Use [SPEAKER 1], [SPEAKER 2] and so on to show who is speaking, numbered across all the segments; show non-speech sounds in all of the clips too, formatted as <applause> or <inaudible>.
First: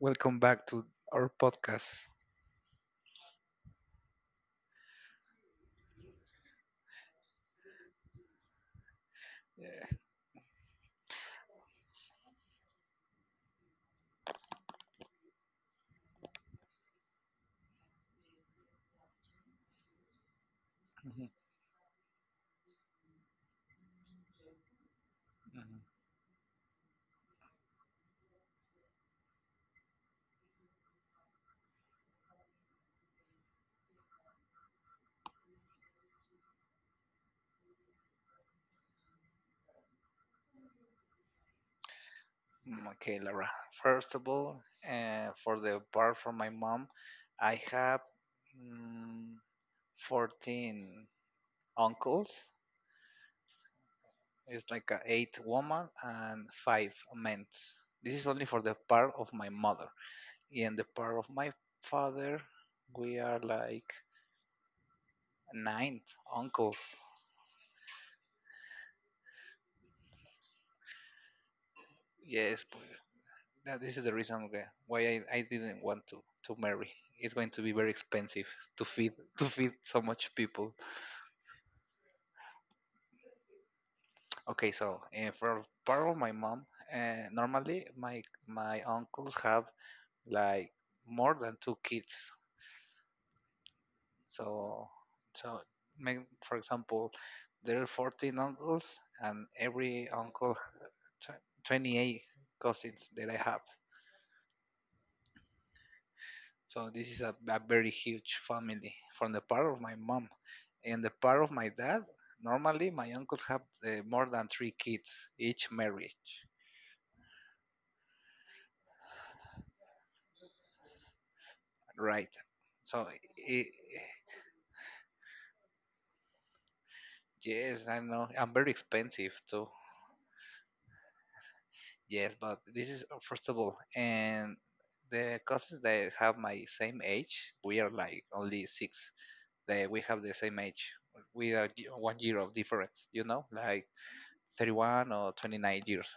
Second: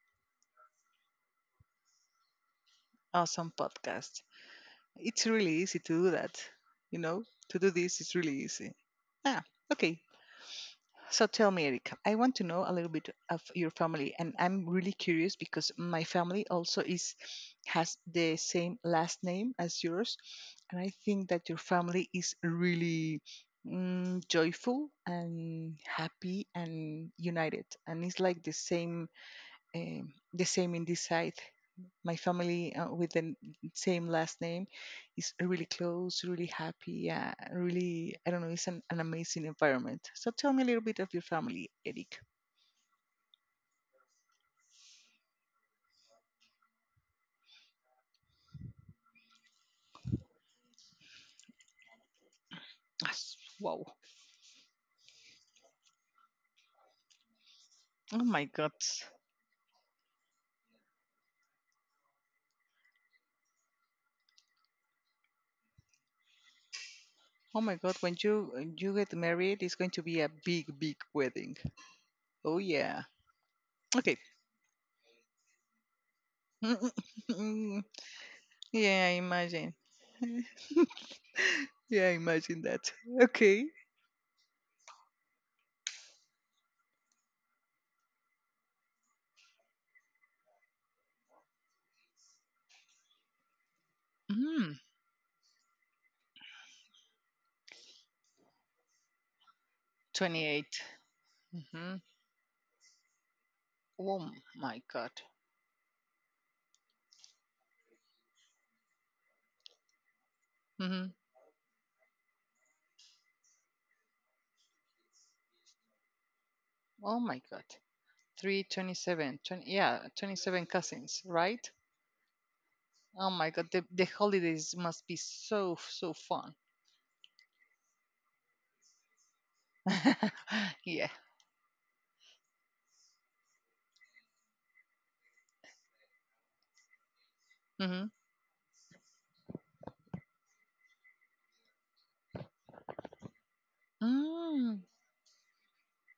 [SPEAKER 1] Welcome back to our podcast.
[SPEAKER 2] Awesome podcast. It's really easy to do that. You know, to do this is really easy. Ah,
[SPEAKER 1] Yeah.
[SPEAKER 2] okay. So tell me, Eric, I want to know a little bit of your family, and I'm really curious because my family also is has the same last name as yours, and I
[SPEAKER 1] Mhm,
[SPEAKER 2] think that your family is really joyful
[SPEAKER 1] mhm.
[SPEAKER 2] and happy and united, and it's like the same in this side. My family with the same last name is really close, really happy, really, I don't know, it's an amazing environment. So tell me a little bit of your family, Eric.
[SPEAKER 1] Okay, Laura. First of all, for the part from my mom, I have mm, 14 uncles.
[SPEAKER 2] Wow.
[SPEAKER 1] It's like a eight woman and five men. This
[SPEAKER 2] Oh
[SPEAKER 1] is only
[SPEAKER 2] my
[SPEAKER 1] for
[SPEAKER 2] God.
[SPEAKER 1] the part of my mother. And the part of my father, we are like nine uncles.
[SPEAKER 2] Oh my God. When you get married, it's going to be a big, big wedding. Oh
[SPEAKER 1] Yes,
[SPEAKER 2] yeah.
[SPEAKER 1] now, this is the
[SPEAKER 2] Okay.
[SPEAKER 1] reason why I didn't want to
[SPEAKER 2] <laughs> Yeah,
[SPEAKER 1] marry. It's going to be very expensive to feed
[SPEAKER 2] I
[SPEAKER 1] <laughs> to
[SPEAKER 2] imagine.
[SPEAKER 1] feed so much people.
[SPEAKER 2] <laughs> Yeah, I imagine that. Okay.
[SPEAKER 1] Okay, so for part of my mom, normally my uncles have like more than two kids.
[SPEAKER 2] Mm,
[SPEAKER 1] So so make, for example, there are 14 uncles, and every uncle
[SPEAKER 2] 28.
[SPEAKER 1] <laughs>
[SPEAKER 2] Mm-hmm.
[SPEAKER 1] 28 cousins that I have.
[SPEAKER 2] Oh my God.
[SPEAKER 1] So this is a very huge family from the part of my mom. In the
[SPEAKER 2] Mm-hmm.
[SPEAKER 1] part of my dad, normally my uncles have more than three kids each marriage,
[SPEAKER 2] Oh my God. Three, 27, 20, yeah, 27 cousins, right?
[SPEAKER 1] right? So,
[SPEAKER 2] Oh my
[SPEAKER 1] I
[SPEAKER 2] god, the holidays must be so, so fun.
[SPEAKER 1] yes, I know I'm very expensive too.
[SPEAKER 2] <laughs> yeah.
[SPEAKER 1] Yes, but this is first of all, and the cousins that have my same age, we are
[SPEAKER 2] Mm-hmm.
[SPEAKER 1] like only six. They we have the same age. We are one year of difference, like
[SPEAKER 2] Mm.
[SPEAKER 1] 31 or 29 years.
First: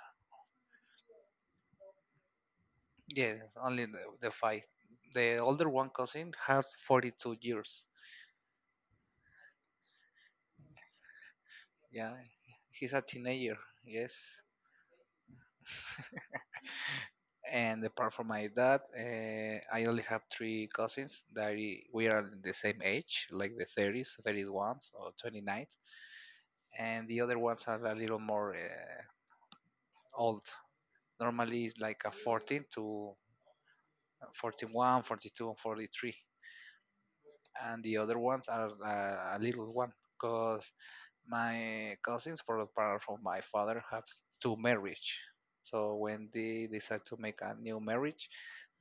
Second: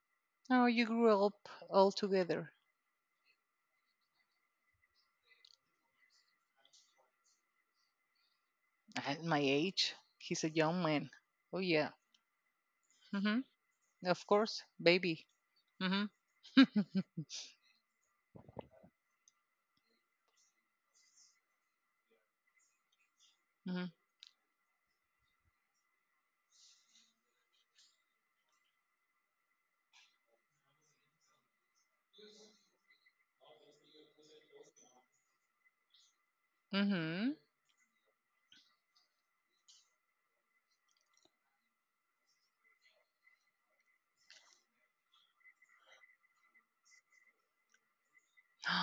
[SPEAKER 2] Oh, you grew up all together.
[SPEAKER 1] Yes, only the five. The older one cousin has 42 years.
[SPEAKER 2] At my age, he's a young man. Oh, yeah.
[SPEAKER 1] Yeah, he's a
[SPEAKER 2] Mm-hmm.
[SPEAKER 1] teenager. Yes.
[SPEAKER 2] Of course, baby. Mm-hmm.
[SPEAKER 1] And apart from my dad, I only have three cousins that we are the same age, like the
[SPEAKER 2] Mm-hmm.
[SPEAKER 1] 30s, 31s, or 29. And the other ones are a little more old. Normally it's like a 14 to 41, 42, and 43.
[SPEAKER 2] Mm-hmm.
[SPEAKER 1] And the other ones are a little one, because my cousins for the part of my father have two marriage, so when they decide to make a new marriage,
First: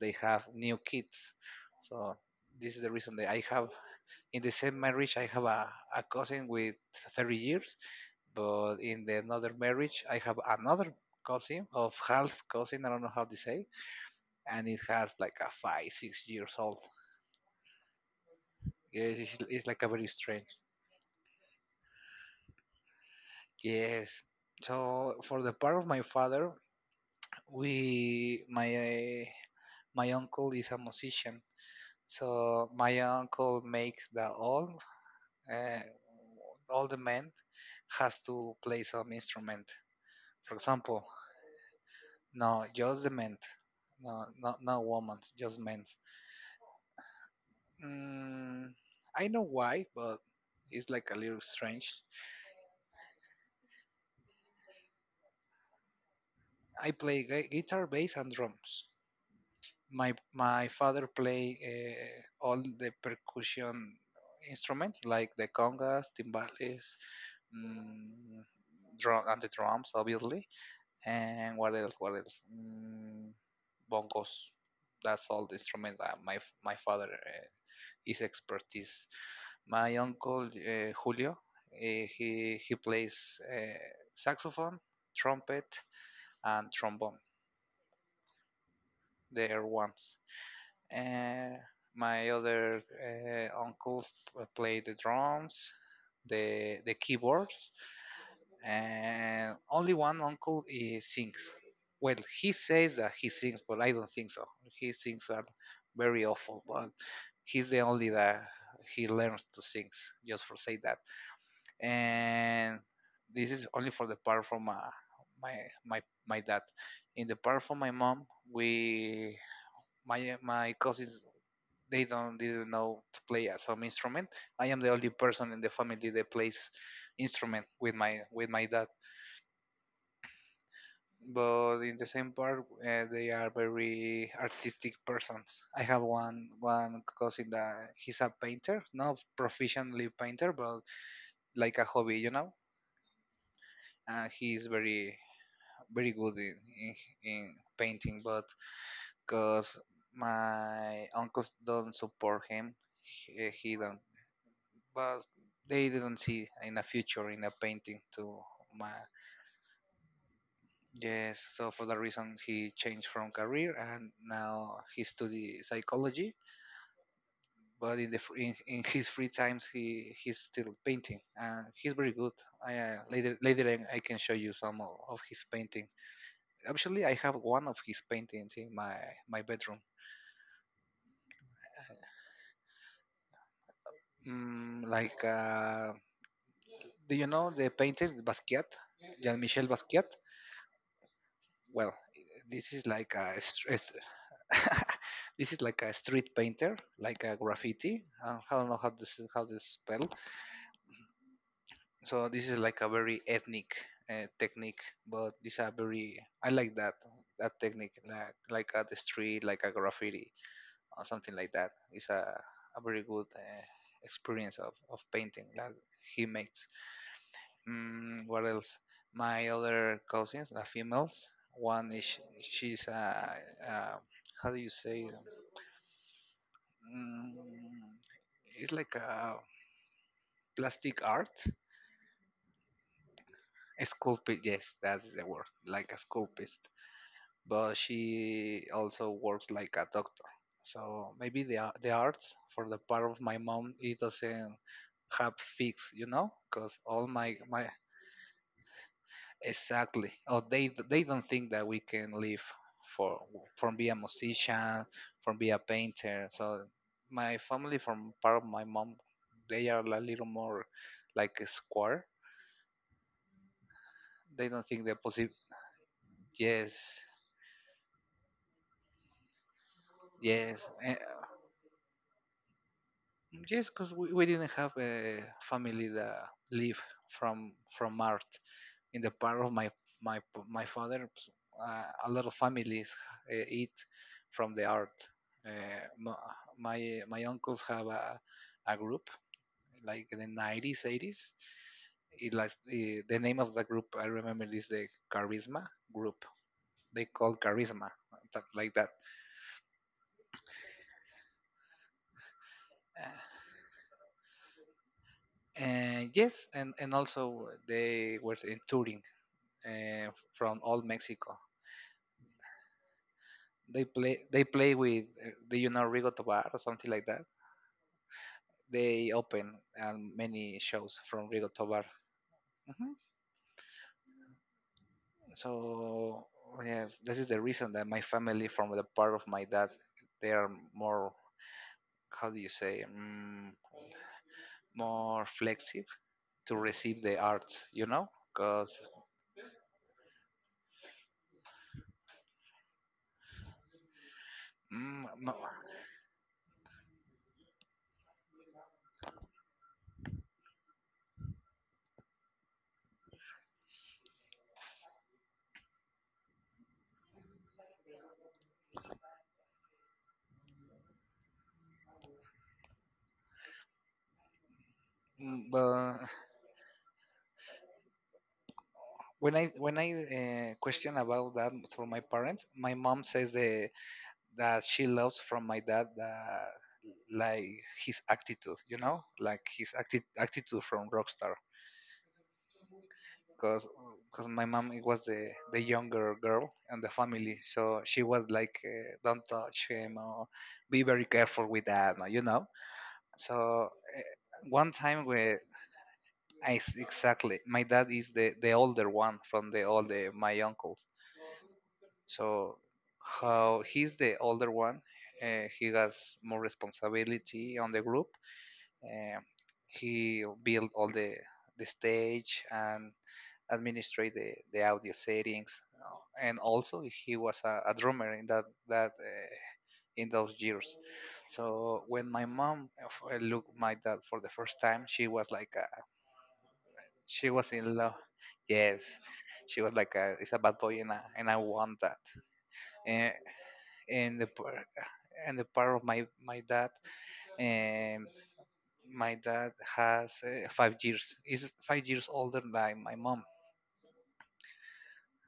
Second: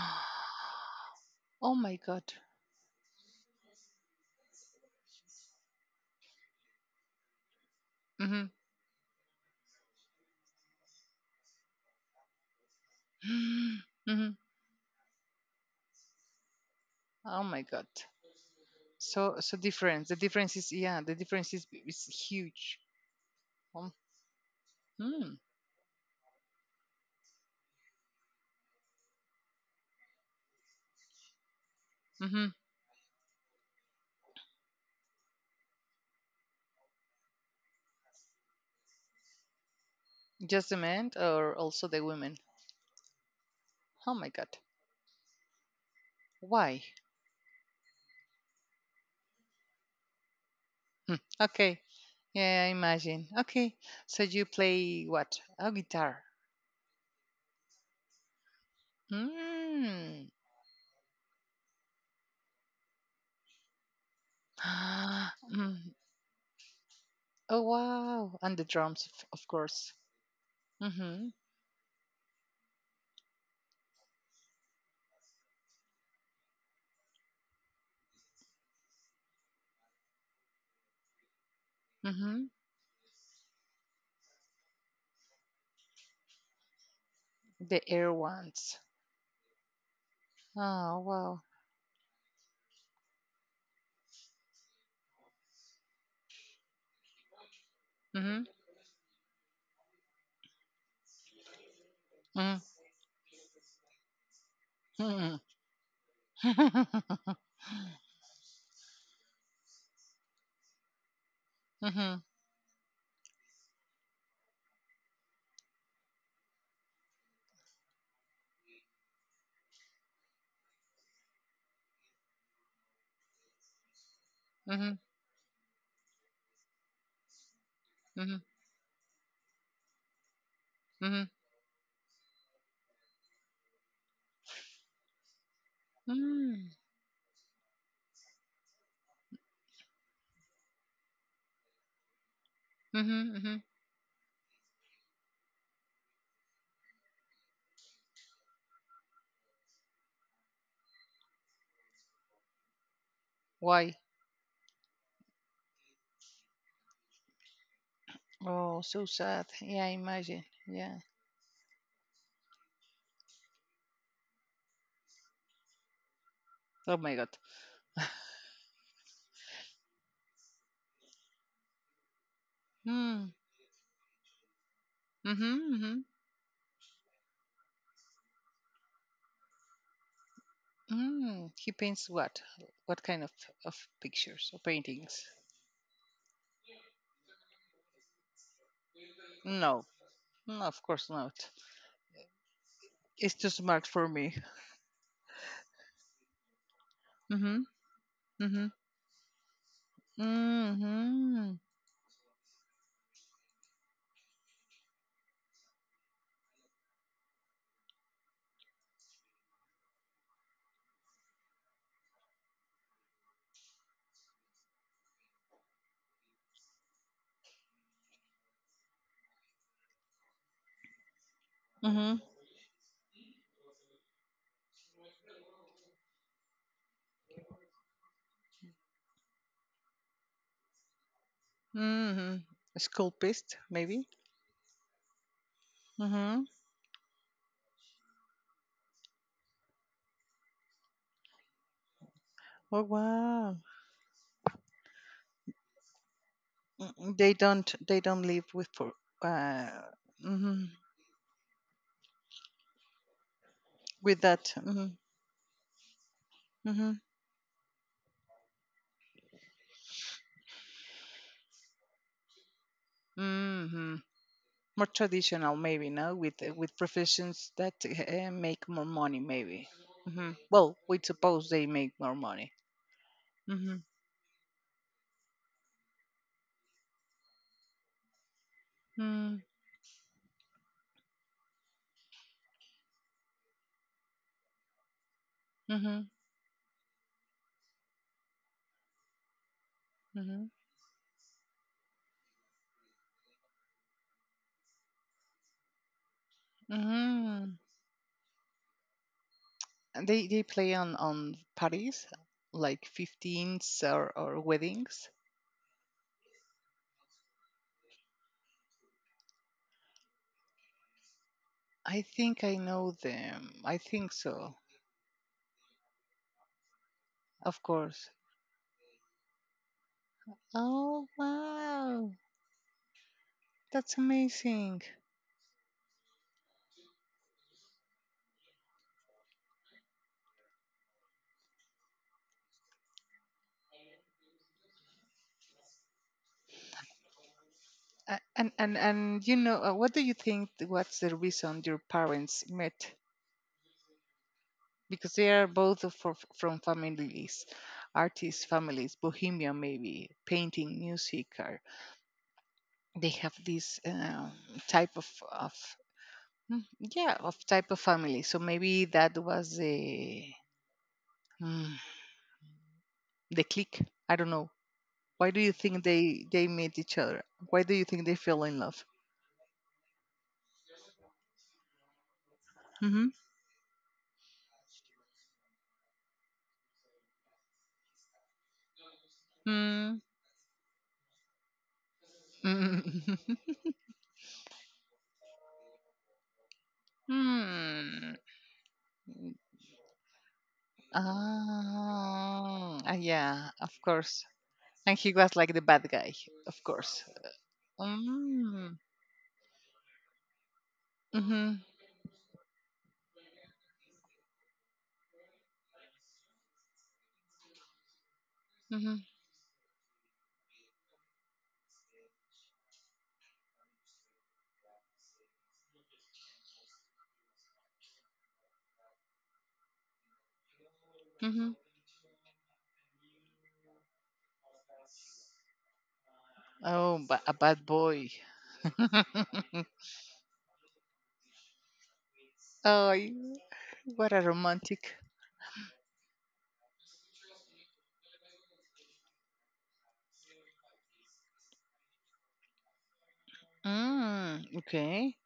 [SPEAKER 1] they have new kids.
[SPEAKER 2] oh my
[SPEAKER 1] So
[SPEAKER 2] god.
[SPEAKER 1] this is the reason that I have, in the same marriage I have a cousin with 30 years,
[SPEAKER 2] Mm-hmm.
[SPEAKER 1] but in the another marriage I have another cousin of half cousin, I don't know how to say.
[SPEAKER 2] <gasps> mm-hmm.
[SPEAKER 1] And it has like a 5 6 years old.
[SPEAKER 2] Oh my god.
[SPEAKER 1] Yes, it's,
[SPEAKER 2] So, so
[SPEAKER 1] it's like a very
[SPEAKER 2] difference. The
[SPEAKER 1] strange.
[SPEAKER 2] difference is, yeah, the difference is huge. Oh.
[SPEAKER 1] Yes, so
[SPEAKER 2] Mm, hmm.
[SPEAKER 1] for the part of my father, we my eh, my uncle is a musician. So
[SPEAKER 2] Mm-hmm.
[SPEAKER 1] my uncle make the uh, all the men has to play some instrument, for
[SPEAKER 2] Just the
[SPEAKER 1] example.
[SPEAKER 2] men or also the women?
[SPEAKER 1] No, just the men.
[SPEAKER 2] Oh
[SPEAKER 1] No,
[SPEAKER 2] my
[SPEAKER 1] no,
[SPEAKER 2] God.
[SPEAKER 1] no women, just men.
[SPEAKER 2] Why?
[SPEAKER 1] mm, I know why, but it's like
[SPEAKER 2] Hmm,
[SPEAKER 1] a little
[SPEAKER 2] okay.
[SPEAKER 1] strange.
[SPEAKER 2] Yeah, I imagine. Okay. So you play what? A guitar.
[SPEAKER 1] I play guitar, bass, and drums. My
[SPEAKER 2] Mm.
[SPEAKER 1] father play all the percussion instruments, like
[SPEAKER 2] <gasps>
[SPEAKER 1] the
[SPEAKER 2] Mm.
[SPEAKER 1] congas, timbales,
[SPEAKER 2] Oh, wow.
[SPEAKER 1] mm,
[SPEAKER 2] And the drums,
[SPEAKER 1] drum
[SPEAKER 2] of,
[SPEAKER 1] and the
[SPEAKER 2] of
[SPEAKER 1] drums,
[SPEAKER 2] course.
[SPEAKER 1] obviously.
[SPEAKER 2] Mm-hmm.
[SPEAKER 1] And what else? What else? Bongos. That's all the instruments my father is expertise. My uncle, Julio,
[SPEAKER 2] Mm-hmm.
[SPEAKER 1] he plays saxophone, trumpet, and trombone.
[SPEAKER 2] The air ones.
[SPEAKER 1] They are ones.
[SPEAKER 2] Oh, wow.
[SPEAKER 1] Uh, my other uncles play the drums, the keyboards,
[SPEAKER 2] Mm-hmm.
[SPEAKER 1] and only one uncle, he sings. Well, he says that he sings, but I don't think so. He sings are very awful, but
[SPEAKER 2] Mm-hmm. <laughs>
[SPEAKER 1] he's the only that he learns to sing. Just for say that.
[SPEAKER 2] Mm-hmm.
[SPEAKER 1] And this is only for the part from my my my dad. In the part from my mom, we my my cousins, they don't didn't know to play some instrument. I am the
[SPEAKER 2] Mm-hmm.
[SPEAKER 1] only person in the family that plays instrument with my
[SPEAKER 2] Mm-hmm.
[SPEAKER 1] with my dad.
[SPEAKER 2] Mm-hmm.
[SPEAKER 1] But in the same part, they are very artistic persons. I have one
[SPEAKER 2] Mm.
[SPEAKER 1] one cousin that he's a painter, not proficiently painter, but like a hobby.
[SPEAKER 2] Mm-hmm. Mm-hmm.
[SPEAKER 1] And he's very very good in painting, but because my uncles don't support him, he
[SPEAKER 2] Why?
[SPEAKER 1] don't, but they didn't see in a future in a painting. To
[SPEAKER 2] Oh,
[SPEAKER 1] my
[SPEAKER 2] so sad. Yeah, I imagine. Yeah.
[SPEAKER 1] Yes, so for that reason he changed from career, and now he study psychology.
[SPEAKER 2] Oh my God.
[SPEAKER 1] But in the fr- in his free times he's still painting, and he's very good. i uh,
[SPEAKER 2] Mm.
[SPEAKER 1] later later i I can show you some of his
[SPEAKER 2] Mm-hmm,
[SPEAKER 1] paintings.
[SPEAKER 2] mm-hmm.
[SPEAKER 1] Actually, I have one of his paintings in my bedroom.
[SPEAKER 2] Mm. He paints what? What kind of pictures or
[SPEAKER 1] Like
[SPEAKER 2] paintings?
[SPEAKER 1] do you know the painter Basquiat, jean-michel
[SPEAKER 2] No.
[SPEAKER 1] basquiat
[SPEAKER 2] No, of course not.
[SPEAKER 1] Well, this is like
[SPEAKER 2] It's
[SPEAKER 1] a,
[SPEAKER 2] too
[SPEAKER 1] str- a
[SPEAKER 2] smart for me.
[SPEAKER 1] <laughs> this is like a street painter, like a
[SPEAKER 2] Mm-hmm.
[SPEAKER 1] graffiti. I don't
[SPEAKER 2] Mm-hmm.
[SPEAKER 1] know how to spell.
[SPEAKER 2] Mm-hmm.
[SPEAKER 1] So this is like a very ethnic technique, but these are very. I like that technique, like at the street, like a graffiti or something like that. It's a very good experience of painting that he makes. What else? My other cousins, the females. One is
[SPEAKER 2] Mm-hmm.
[SPEAKER 1] She's a, how do you say? Mm, it's like a plastic art,
[SPEAKER 2] Mm-hmm. Sculpist,
[SPEAKER 1] a
[SPEAKER 2] maybe?
[SPEAKER 1] sculpted. Yes, that's the word, like a
[SPEAKER 2] Mm-hmm.
[SPEAKER 1] sculpist. But she also works like a doctor, so maybe the arts for the
[SPEAKER 2] Oh
[SPEAKER 1] part of my
[SPEAKER 2] wow.
[SPEAKER 1] mom, it doesn't have fixed, because all
[SPEAKER 2] Mm, They
[SPEAKER 1] my.
[SPEAKER 2] don't they don't live with for uh
[SPEAKER 1] Exactly. Oh,
[SPEAKER 2] mm-hmm.
[SPEAKER 1] they don't think that we can live for from be a
[SPEAKER 2] With that.
[SPEAKER 1] musician,
[SPEAKER 2] Mm-hmm.
[SPEAKER 1] from be a painter. So
[SPEAKER 2] Mm-hmm.
[SPEAKER 1] my family, from part of my mom, they are a little more like a square.
[SPEAKER 2] Mm-hmm.
[SPEAKER 1] They don't think
[SPEAKER 2] More
[SPEAKER 1] they're possible.
[SPEAKER 2] traditional maybe, no, with with
[SPEAKER 1] Yes,
[SPEAKER 2] professions that make more money maybe. Hmm,
[SPEAKER 1] yes,
[SPEAKER 2] well, we suppose they make more money.
[SPEAKER 1] yes.
[SPEAKER 2] Hmm.
[SPEAKER 1] Because we didn't have a family that live from from art. In the
[SPEAKER 2] Mm-hmm.
[SPEAKER 1] part of my my my father, pues, a lot of families eat from the art. Uh,
[SPEAKER 2] Mm-hmm.
[SPEAKER 1] my- my uncles have a group, like in the 90s, 80s. It like the name of the group, I remember, is the Charisma group. They call
[SPEAKER 2] Mm-hmm.
[SPEAKER 1] Charisma like that.
[SPEAKER 2] And they play on parties like
[SPEAKER 1] Uh,
[SPEAKER 2] 15s or weddings.
[SPEAKER 1] and yes, and also they were in touring from all Mexico.
[SPEAKER 2] I think I know them, I
[SPEAKER 1] They
[SPEAKER 2] think
[SPEAKER 1] play
[SPEAKER 2] so.
[SPEAKER 1] with, do you know Rigo Tobar or something like that?
[SPEAKER 2] Of course.
[SPEAKER 1] They open many shows
[SPEAKER 2] Oh
[SPEAKER 1] from Rigo Tobar.
[SPEAKER 2] wow,
[SPEAKER 1] Mhm.
[SPEAKER 2] that's amazing.
[SPEAKER 1] So yeah, this is the reason that my family, from the part of my dad, they are more, how do you say, more flexible to receive the art,
[SPEAKER 2] A- and
[SPEAKER 1] because.
[SPEAKER 2] and and what do you think, what's the reason your parents met, because they
[SPEAKER 1] No,
[SPEAKER 2] are both from families, artist families, bohemian maybe, painting, music, or they have this type of yeah, of type of family. So maybe that was the mm, the click. I don't know. Why do you think
[SPEAKER 1] but
[SPEAKER 2] they meet each other? Why do you think they fell in love?
[SPEAKER 1] when I question about that for my parents, my mom
[SPEAKER 2] Mm-hmm.
[SPEAKER 1] says the that she loves from my dad that, like, his attitude, like his
[SPEAKER 2] Mm.
[SPEAKER 1] attitude from rockstar.
[SPEAKER 2] Mm. <laughs>
[SPEAKER 1] Because because my mom, it was the younger girl and the family, so she
[SPEAKER 2] Mm.
[SPEAKER 1] was like don't touch him or be very careful with that.
[SPEAKER 2] Yeah,
[SPEAKER 1] So
[SPEAKER 2] of
[SPEAKER 1] uh,
[SPEAKER 2] course.
[SPEAKER 1] one
[SPEAKER 2] And
[SPEAKER 1] time
[SPEAKER 2] he was
[SPEAKER 1] where
[SPEAKER 2] like the bad guy,
[SPEAKER 1] I
[SPEAKER 2] of
[SPEAKER 1] s-
[SPEAKER 2] course.
[SPEAKER 1] exactly, my dad is the
[SPEAKER 2] Mm.
[SPEAKER 1] older one from the all the my uncles.
[SPEAKER 2] Mhm.
[SPEAKER 1] So how he's the older one, he has more responsibility on the group.
[SPEAKER 2] Mhm.
[SPEAKER 1] Um, he build all the stage, and administrate the audio settings, and also he was a drummer in that that in those years.
[SPEAKER 2] Mhm.
[SPEAKER 1] So when my mom looked my dad for the first time, she was like,
[SPEAKER 2] Oh,
[SPEAKER 1] she
[SPEAKER 2] a
[SPEAKER 1] was
[SPEAKER 2] bad
[SPEAKER 1] in love.
[SPEAKER 2] boy.
[SPEAKER 1] Yes, she
[SPEAKER 2] <laughs>
[SPEAKER 1] was like, it's a bad boy, and I want that.
[SPEAKER 2] oh,
[SPEAKER 1] Eh,
[SPEAKER 2] what
[SPEAKER 1] and
[SPEAKER 2] a
[SPEAKER 1] the par-
[SPEAKER 2] romantic.
[SPEAKER 1] and the part of my my dad um, my dad, has 5 years, is 5 years older than my mom.
[SPEAKER 2] Mm. Okay.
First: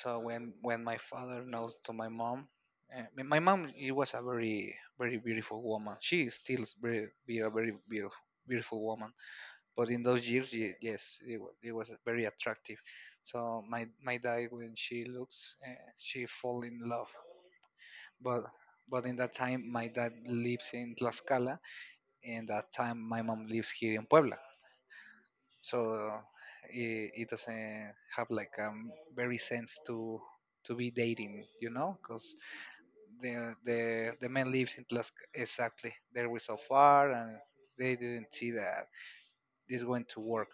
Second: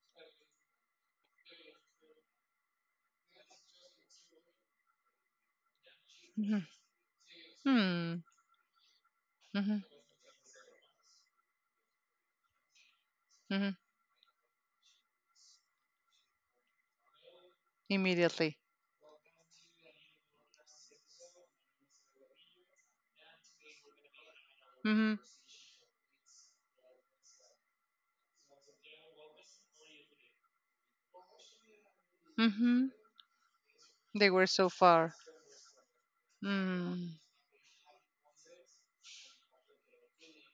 [SPEAKER 1] So when my father knows to my mom, my mom, she was a very very beautiful woman. She is still
[SPEAKER 2] Mhm.
[SPEAKER 1] is very be a very
[SPEAKER 2] Hmm.
[SPEAKER 1] beautiful woman,
[SPEAKER 2] Mhm.
[SPEAKER 1] but in those years, yes, it, it was very attractive. So
[SPEAKER 2] Mhm.
[SPEAKER 1] my dad, when she looks, she fall in love. but
[SPEAKER 2] Immediately.
[SPEAKER 1] but in that time, my dad lives in Tlaxcala, and that time my mom lives here in Puebla,
[SPEAKER 2] Mhm.
[SPEAKER 1] so it doesn't have like very sense to be dating, because
[SPEAKER 2] Mhm.
[SPEAKER 1] the
[SPEAKER 2] They were
[SPEAKER 1] man
[SPEAKER 2] so
[SPEAKER 1] lives in
[SPEAKER 2] far.
[SPEAKER 1] Tlaxcala, exactly. They were so far,
[SPEAKER 2] Mm.
[SPEAKER 1] and they didn't see that this going to work.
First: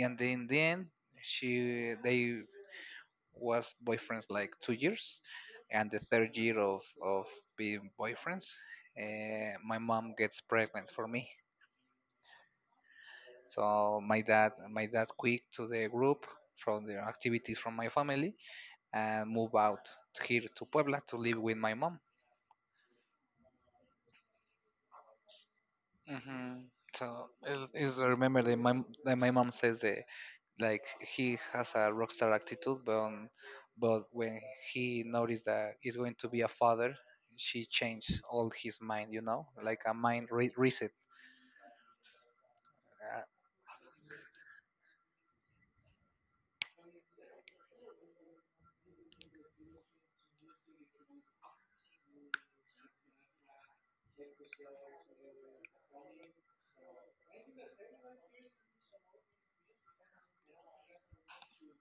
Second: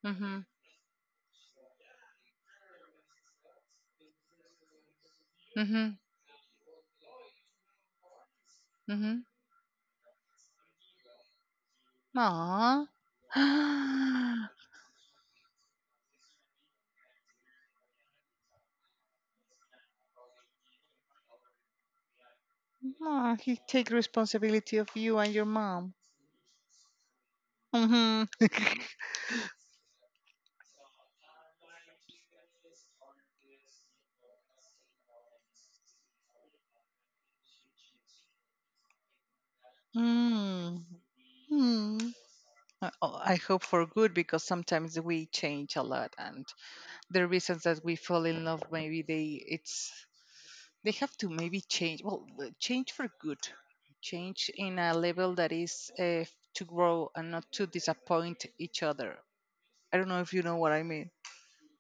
[SPEAKER 1] And
[SPEAKER 2] Mhm.
[SPEAKER 1] then she they was boyfriends like 2 years, and
[SPEAKER 2] Mhm.
[SPEAKER 1] the third year of being boyfriends,
[SPEAKER 2] Mhm.
[SPEAKER 1] my mom gets pregnant for me.
[SPEAKER 2] Aw.
[SPEAKER 1] So my dad
[SPEAKER 2] <gasps>
[SPEAKER 1] my dad quit to the group from the activities from my family, and move out here to Puebla to live with my mom.
[SPEAKER 2] Aw, he take responsibility of you and your mom.
[SPEAKER 1] hmm So, is I
[SPEAKER 2] Mhm.
[SPEAKER 1] remember that my
[SPEAKER 2] <laughs>
[SPEAKER 1] that my mom says that, like, he has a rock star attitude, but when he noticed that he's going to be a father, she changed all his mind. Like a mind
[SPEAKER 2] Mm.
[SPEAKER 1] reset.
[SPEAKER 2] Hmm. Oh,
[SPEAKER 1] Uh,
[SPEAKER 2] I hope for good because sometimes we change a lot, and the reasons that we fall in love maybe they have to maybe change. Well, change for good, change in a level that is to grow and not to disappoint each other. I don't know if you know what I mean.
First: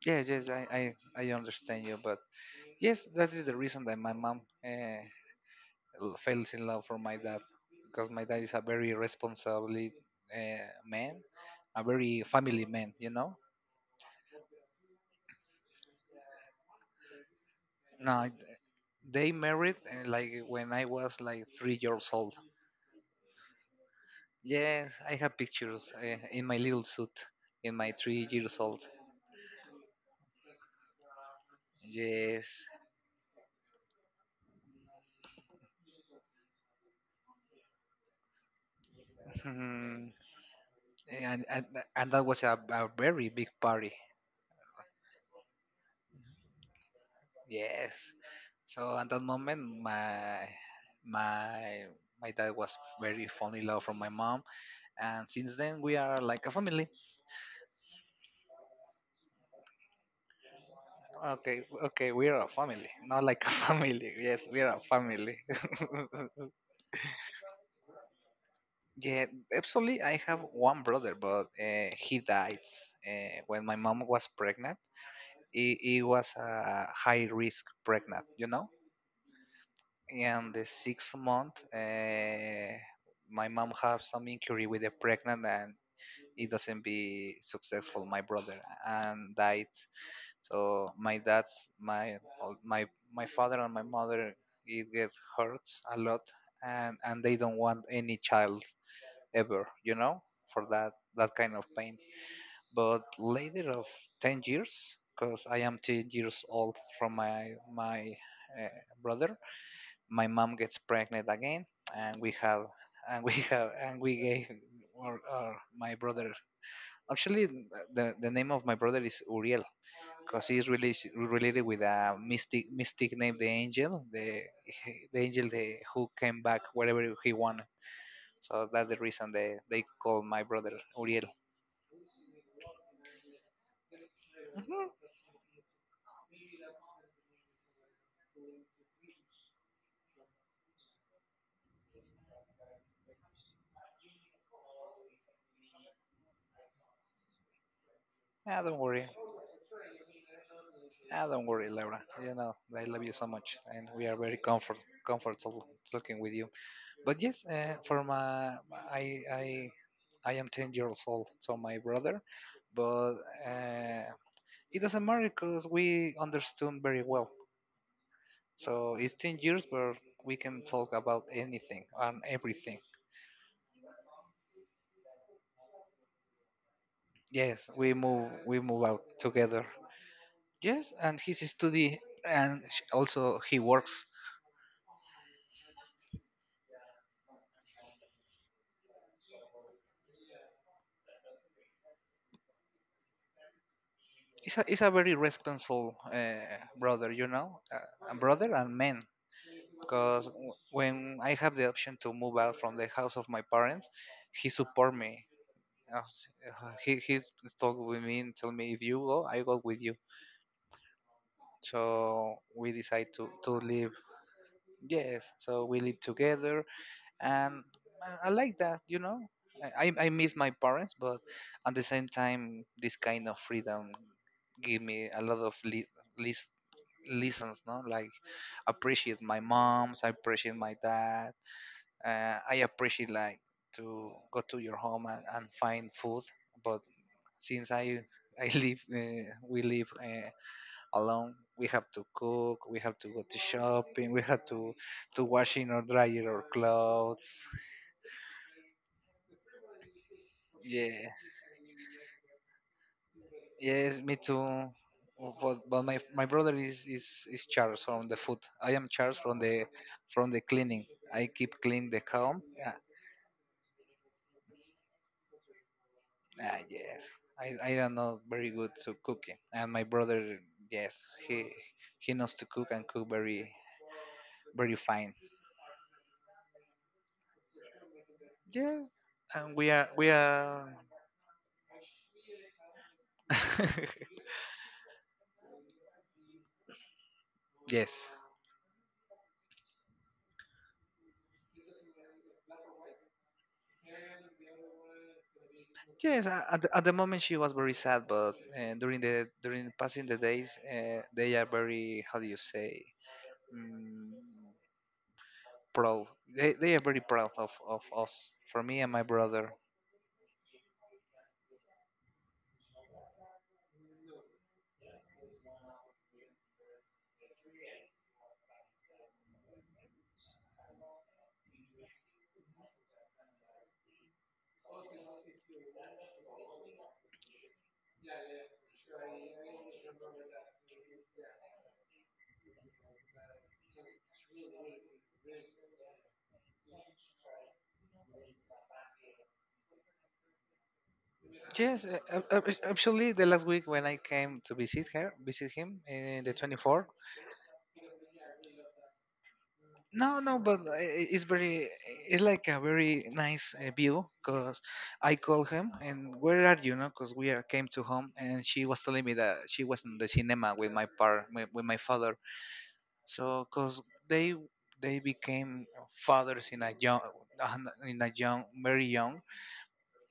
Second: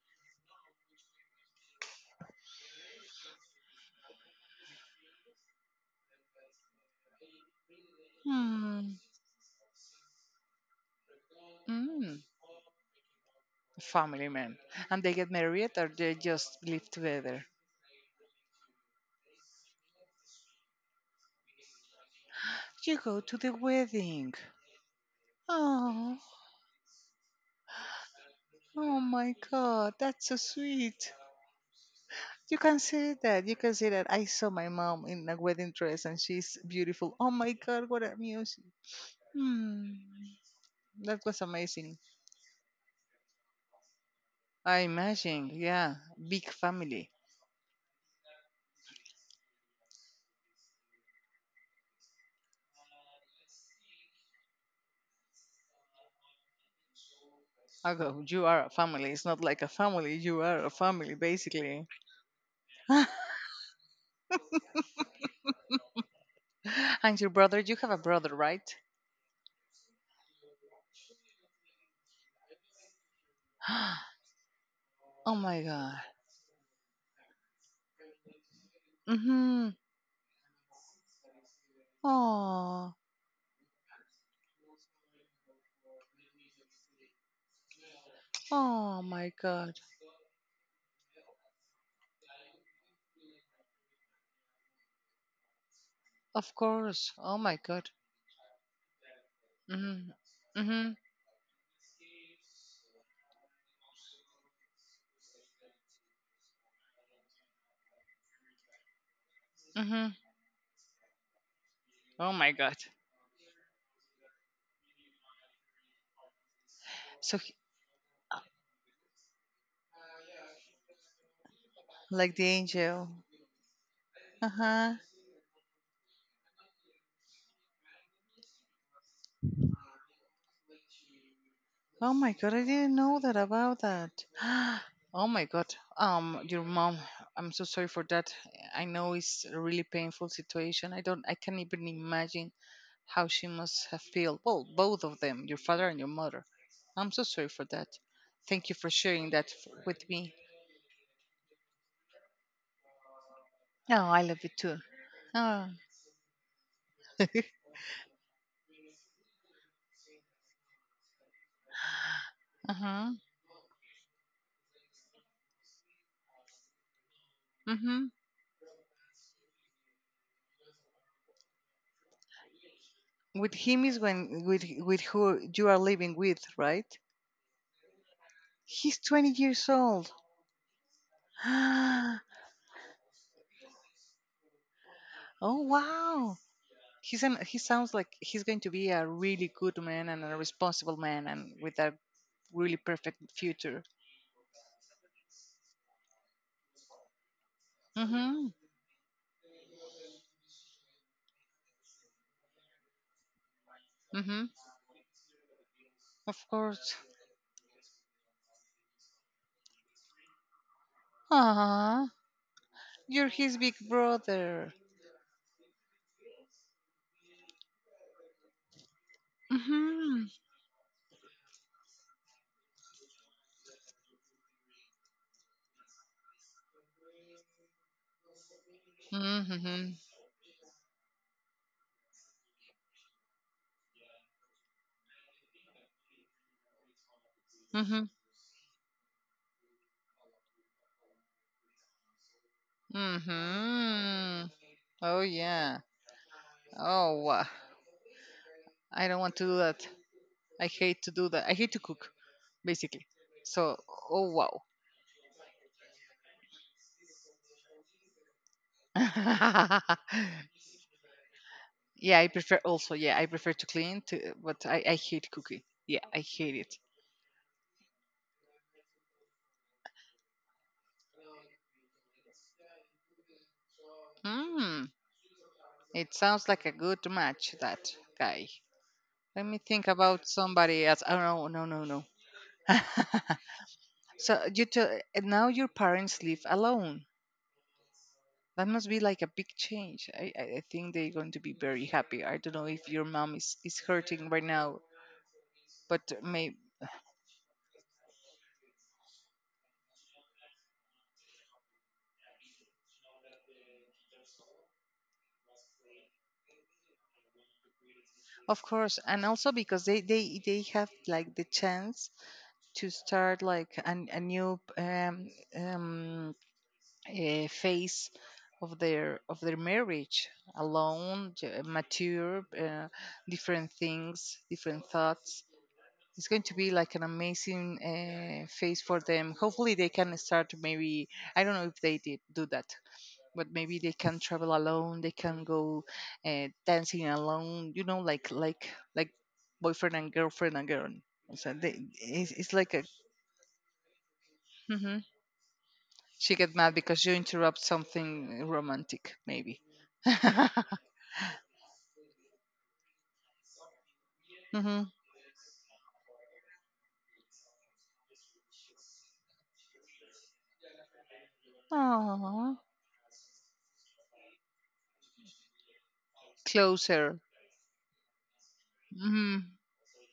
[SPEAKER 1] yes, yes, I understand you, but yes, that is the reason that my mom fell in love for my dad, because my dad is a very
[SPEAKER 2] Hmm.
[SPEAKER 1] responsible man, a
[SPEAKER 2] Mm,
[SPEAKER 1] very family man.
[SPEAKER 2] family man, and they get married or they just live together.
[SPEAKER 1] No, they married like when I was like 3 years old.
[SPEAKER 2] You go to the wedding.
[SPEAKER 1] Yes, I have pictures
[SPEAKER 2] Oh,
[SPEAKER 1] in my little suit, in my 3 years old.
[SPEAKER 2] oh my God, that's so sweet. You
[SPEAKER 1] Yes.
[SPEAKER 2] can say that. You can say that. I saw my mom in a wedding dress and she's beautiful. Oh my God, what a music.
[SPEAKER 1] <laughs>
[SPEAKER 2] Hmm.
[SPEAKER 1] Mhm.
[SPEAKER 2] That was
[SPEAKER 1] and, and
[SPEAKER 2] amazing.
[SPEAKER 1] and that was a very big party.
[SPEAKER 2] I imagine. Yeah. Big family.
[SPEAKER 1] Yes. So at that moment, my my dad was very fond in love from my mom, and since then we are like a family.
[SPEAKER 2] Although you are a family. It's not like a family. You are a family,
[SPEAKER 1] Okay,
[SPEAKER 2] basically.
[SPEAKER 1] okay, we are a family, not like a <laughs> family. Yes, we are a family. <laughs>
[SPEAKER 2] <laughs> And your brother, you have a brother, right?
[SPEAKER 1] Yeah, actually, I have one brother, but he died when my mom
[SPEAKER 2] <gasps>
[SPEAKER 1] was pregnant.
[SPEAKER 2] Oh my
[SPEAKER 1] It,
[SPEAKER 2] God.
[SPEAKER 1] it was a high risk pregnant, you know.
[SPEAKER 2] Mm-hmm.
[SPEAKER 1] And the sixth month,
[SPEAKER 2] Oh.
[SPEAKER 1] my mom had some injury with the pregnant, and it doesn't be successful. My brother
[SPEAKER 2] Oh my
[SPEAKER 1] and died.
[SPEAKER 2] God.
[SPEAKER 1] So my my father and my mother, it gets hurts a lot,
[SPEAKER 2] Of
[SPEAKER 1] and
[SPEAKER 2] course.
[SPEAKER 1] and they
[SPEAKER 2] Oh my
[SPEAKER 1] don't want
[SPEAKER 2] God.
[SPEAKER 1] any child ever, you
[SPEAKER 2] Mhm.
[SPEAKER 1] know, for that
[SPEAKER 2] Mhm.
[SPEAKER 1] that kind of pain. But later of 10 years, because I am 10 years old from my brother,
[SPEAKER 2] Mhm.
[SPEAKER 1] my mom gets pregnant again, and we
[SPEAKER 2] Oh my
[SPEAKER 1] have
[SPEAKER 2] god.
[SPEAKER 1] and we <laughs> have and we gave or my brother
[SPEAKER 2] So
[SPEAKER 1] actually, the name of my brother is Uriel, because he's really related with a
[SPEAKER 2] like the
[SPEAKER 1] mystic
[SPEAKER 2] angel.
[SPEAKER 1] mystic named the Angel, the
[SPEAKER 2] Uh huh.
[SPEAKER 1] the Angel, the, who came back wherever he wanted. So that's the reason they call my brother Uriel.
[SPEAKER 2] Oh my god, I didn't know that about that. <gasps> Oh my god. Your mom, I'm so sorry for that. I know it's a really painful situation. I can't even imagine how she must have felt. Well, both of them, your father and your mother. I'm so sorry for that.
[SPEAKER 1] Ah,
[SPEAKER 2] Thank you
[SPEAKER 1] don't
[SPEAKER 2] for
[SPEAKER 1] worry.
[SPEAKER 2] sharing that with me.
[SPEAKER 1] Ah, don't worry, Laura. You know I love you so much, and
[SPEAKER 2] Oh,
[SPEAKER 1] we are
[SPEAKER 2] I
[SPEAKER 1] very
[SPEAKER 2] love you too.
[SPEAKER 1] comfortable
[SPEAKER 2] Oh.
[SPEAKER 1] talking with you. But yes,
[SPEAKER 2] <laughs>
[SPEAKER 1] for my I I I am 10 years old, so my brother, but.
[SPEAKER 2] uh-huh.
[SPEAKER 1] Uh, it doesn't matter because we understood very well.
[SPEAKER 2] Mhm.
[SPEAKER 1] So it's 10 years where we can talk about anything and everything.
[SPEAKER 2] With him is when with who you are living with, right?
[SPEAKER 1] Yes, we move
[SPEAKER 2] He's
[SPEAKER 1] out
[SPEAKER 2] 20
[SPEAKER 1] together.
[SPEAKER 2] years old.
[SPEAKER 1] Yes, and he's
[SPEAKER 2] <gasps>
[SPEAKER 1] a study,
[SPEAKER 2] Oh
[SPEAKER 1] and also he works.
[SPEAKER 2] wow. He sounds like he's going to be a really good man and a responsible man and with a really perfect future.
[SPEAKER 1] He's a very responsible brother, you know, a
[SPEAKER 2] Mm-hmm.
[SPEAKER 1] brother and man. Because when I have the option to move out from the house of my parents,
[SPEAKER 2] Mm-hmm.
[SPEAKER 1] he support me. Uh, s-
[SPEAKER 2] Of
[SPEAKER 1] uh, He
[SPEAKER 2] course.
[SPEAKER 1] he talk with me and tell me, if you go, I go with you.
[SPEAKER 2] Ah,
[SPEAKER 1] So we decide
[SPEAKER 2] you're
[SPEAKER 1] to
[SPEAKER 2] his big
[SPEAKER 1] live.
[SPEAKER 2] brother.
[SPEAKER 1] Yes, so we live together, and I like that, you know. I
[SPEAKER 2] Mm-hmm.
[SPEAKER 1] miss my parents, but at the same time, this kind of freedom give me a lot of lis- lessons, no? Like, appreciate my
[SPEAKER 2] Mm-hmm.
[SPEAKER 1] moms, I appreciate my dad, I appreciate like to go to your home and find food. But since
[SPEAKER 2] Mm-hmm.
[SPEAKER 1] I <laughs> live, we live alone. We have to cook. We have to go to shopping. We have
[SPEAKER 2] Mm-hmm.
[SPEAKER 1] to
[SPEAKER 2] Oh
[SPEAKER 1] washing or
[SPEAKER 2] yeah.
[SPEAKER 1] drying our
[SPEAKER 2] Oh,
[SPEAKER 1] clothes.
[SPEAKER 2] wow. I don't want to do that. I hate
[SPEAKER 1] Yeah.
[SPEAKER 2] to do that. I hate to cook, basically. So,
[SPEAKER 1] Yes, me
[SPEAKER 2] oh
[SPEAKER 1] too. But my brother is, is Charles from the food. I am Charles from the
[SPEAKER 2] wow. <laughs>
[SPEAKER 1] cleaning. I keep clean the
[SPEAKER 2] Yeah, I
[SPEAKER 1] home.
[SPEAKER 2] prefer
[SPEAKER 1] Yeah.
[SPEAKER 2] also. Yeah, I prefer to clean, but I hate cooking. Yeah, I hate
[SPEAKER 1] Ah,
[SPEAKER 2] it.
[SPEAKER 1] yes. I am not very good to cooking, and my brother, yes, he he knows to cook and cook very
[SPEAKER 2] Hmm,
[SPEAKER 1] fine.
[SPEAKER 2] it sounds like a good match, that guy.
[SPEAKER 1] Yeah,
[SPEAKER 2] Let
[SPEAKER 1] and
[SPEAKER 2] me
[SPEAKER 1] we are
[SPEAKER 2] think
[SPEAKER 1] we
[SPEAKER 2] about
[SPEAKER 1] are
[SPEAKER 2] somebody else. Oh, no, no, no, no. <laughs>
[SPEAKER 1] <laughs>
[SPEAKER 2] So you tell, and now your parents live alone.
[SPEAKER 1] yes.
[SPEAKER 2] That must be like a big change. I think they're going to be very happy. I don't know if your mom is hurting right now, but
[SPEAKER 1] Yes,
[SPEAKER 2] may,
[SPEAKER 1] at at the moment she was very sad, but during the during passing the days, they are very, how do you say, mm, proud. They are very proud of us.
[SPEAKER 2] of
[SPEAKER 1] For me and
[SPEAKER 2] course,
[SPEAKER 1] my
[SPEAKER 2] and also
[SPEAKER 1] brother.
[SPEAKER 2] because they have like the chance to start like a new um, phase of their marriage alone, mature, different things, different thoughts. It's going to be like an amazing phase for them, hopefully they can start maybe, I don't know if they did do that, but maybe they can travel alone, they can go dancing alone, you know, like like boyfriend and girlfriend and girl, so
[SPEAKER 1] Yes,
[SPEAKER 2] they, it's, it's like a.
[SPEAKER 1] actually, the last week when I came to visit
[SPEAKER 2] Mhm.
[SPEAKER 1] her, visit him in the
[SPEAKER 2] She get mad
[SPEAKER 1] 24th.
[SPEAKER 2] because you interrupt something romantic, maybe. <laughs>
[SPEAKER 1] No, no, but
[SPEAKER 2] mm-hmm.
[SPEAKER 1] it's very, it's like a very nice view. Because I called him and, where are you? No, because we are, came to home, and she was telling me that she was in the cinema with with my father.
[SPEAKER 2] Aww.
[SPEAKER 1] So, because they they became fathers
[SPEAKER 2] Closer.
[SPEAKER 1] in a young, very young.
[SPEAKER 2] Hmm.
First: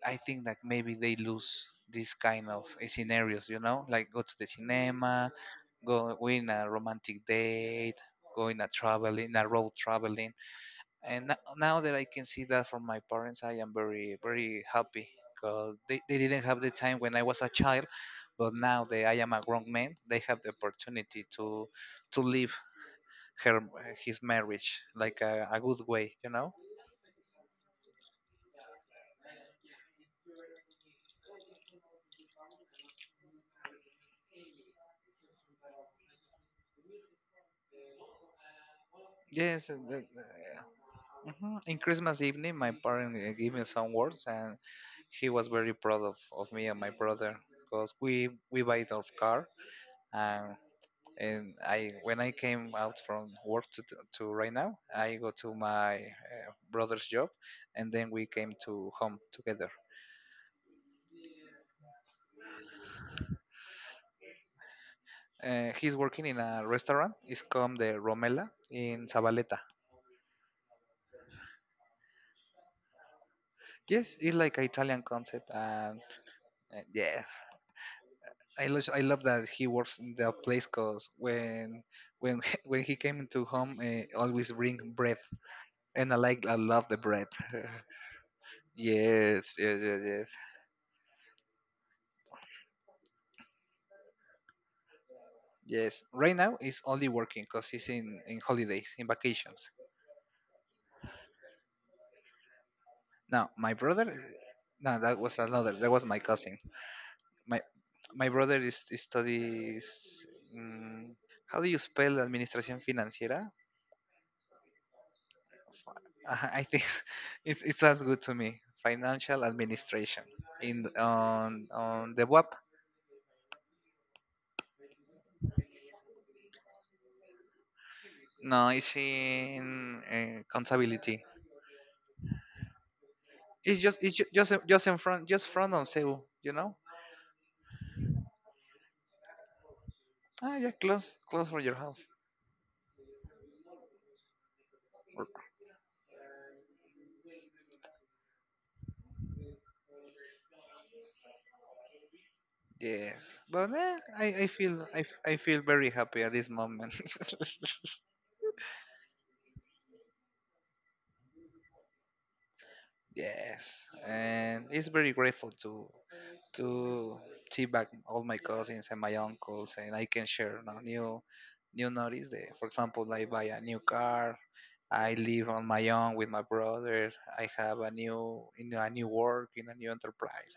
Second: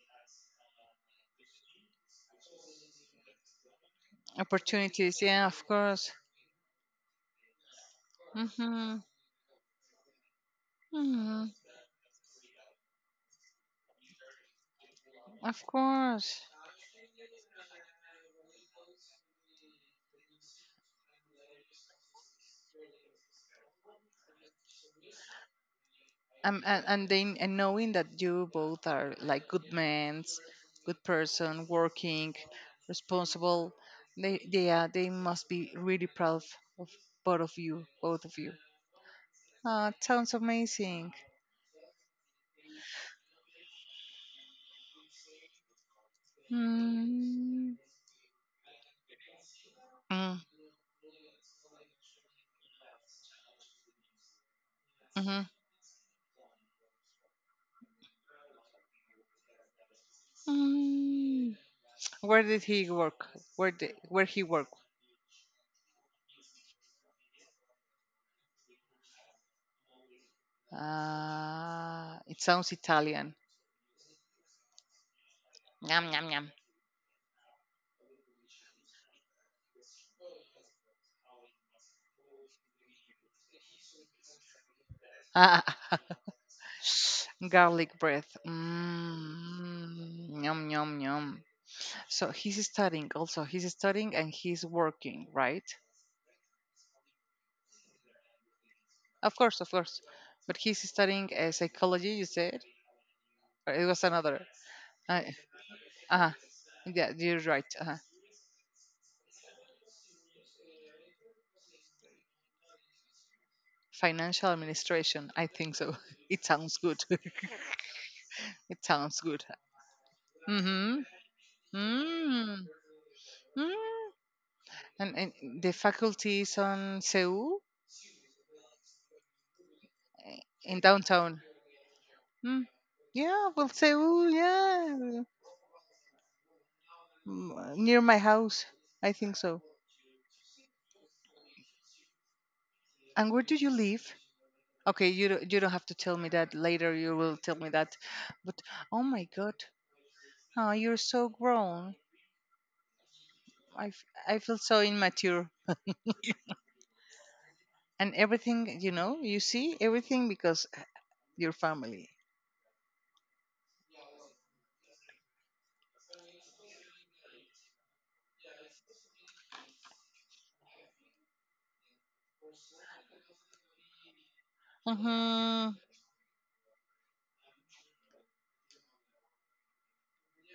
[SPEAKER 1] I think that maybe they lose this kind of scenarios, you know, like go to the
[SPEAKER 2] Opportunities.
[SPEAKER 1] cinema,
[SPEAKER 2] Yeah, of course.
[SPEAKER 1] go in a romantic date, go in a
[SPEAKER 2] Hmm.
[SPEAKER 1] traveling, a road traveling. And
[SPEAKER 2] Hmm.
[SPEAKER 1] now that I can see that from my parents, I am very happy,
[SPEAKER 2] Of
[SPEAKER 1] because they
[SPEAKER 2] course.
[SPEAKER 1] didn't have the time when I was a child, but now that I am a grown man, they have the opportunity to live her his marriage like a good way, you know.
[SPEAKER 2] And then and knowing that you both are like good men, good person, working, responsible, they must be really proud of both of you, both of you.
[SPEAKER 1] Yes,
[SPEAKER 2] Ah,
[SPEAKER 1] and
[SPEAKER 2] it sounds amazing.
[SPEAKER 1] mhm. In Christmas evening, my parents gave me some words, and he was very proud of me and my brother,
[SPEAKER 2] Mm.
[SPEAKER 1] because we buy the car. And I, when I came out from work to right now, I go
[SPEAKER 2] Mm-hmm.
[SPEAKER 1] to my brother's job, and then we came to home together.
[SPEAKER 2] Mm, where did he work? Where he worked?
[SPEAKER 1] He's working in a restaurant. It's called the Romela in Zabaleta.
[SPEAKER 2] It sounds Italian.
[SPEAKER 1] Yes, it's like an Italian concept, and
[SPEAKER 2] Yum yum yum.
[SPEAKER 1] yes, I love that he works in the place, because when <laughs> when he came into home, always bring bread,
[SPEAKER 2] Ah,
[SPEAKER 1] and I love the bread.
[SPEAKER 2] <laughs>
[SPEAKER 1] <laughs>
[SPEAKER 2] garlic bread.
[SPEAKER 1] Yes, yes, yes.
[SPEAKER 2] Mm, yum yum yum. So he's studying. Also, he's studying and he's working, right?
[SPEAKER 1] Yes, right now it's only working because he's in holidays, in
[SPEAKER 2] Of course,
[SPEAKER 1] vacations.
[SPEAKER 2] of course. But he's studying psychology. You said,
[SPEAKER 1] Now my
[SPEAKER 2] or it
[SPEAKER 1] brother,
[SPEAKER 2] was another.
[SPEAKER 1] no, that
[SPEAKER 2] Uh,
[SPEAKER 1] was another. That was my
[SPEAKER 2] uh
[SPEAKER 1] cousin.
[SPEAKER 2] yeah, you're
[SPEAKER 1] My
[SPEAKER 2] right. Uh,
[SPEAKER 1] my brother is studies. Mm, how do you spell administración financiera?
[SPEAKER 2] financial administration. I think so. <laughs> It
[SPEAKER 1] I
[SPEAKER 2] sounds
[SPEAKER 1] think
[SPEAKER 2] good.
[SPEAKER 1] <laughs>
[SPEAKER 2] <laughs>
[SPEAKER 1] it's, it sounds good to me.
[SPEAKER 2] It sounds
[SPEAKER 1] Financial
[SPEAKER 2] good.
[SPEAKER 1] administration in
[SPEAKER 2] Mm-hmm.
[SPEAKER 1] on the web.
[SPEAKER 2] Mm. Mm. And the faculty is on Seoul,
[SPEAKER 1] No, it's in
[SPEAKER 2] eh, in
[SPEAKER 1] contability.
[SPEAKER 2] downtown. Mm. Yeah, well,
[SPEAKER 1] It's just
[SPEAKER 2] Seoul,
[SPEAKER 1] just in
[SPEAKER 2] yeah.
[SPEAKER 1] front just front of Cebu. You know?
[SPEAKER 2] Near my house. I think so.
[SPEAKER 1] Ah, yeah, close for your house.
[SPEAKER 2] And where do you live? Okay, you don't have to tell me that later. You will tell me that. But oh my god, oh, you're so grown.
[SPEAKER 1] Yes, but
[SPEAKER 2] I, f- I
[SPEAKER 1] I
[SPEAKER 2] feel so
[SPEAKER 1] feel I
[SPEAKER 2] immature.
[SPEAKER 1] feel very happy at this moment. <laughs>
[SPEAKER 2] And everything, you know, you see everything because your family.
[SPEAKER 1] Yes, and it's very grateful to to see back all my cousins and my uncles, and I can share now new notice. That, for example, I buy a new car. I live on
[SPEAKER 2] Mm-hmm.
[SPEAKER 1] my own with my brother. I have a new in a new work in a new enterprise.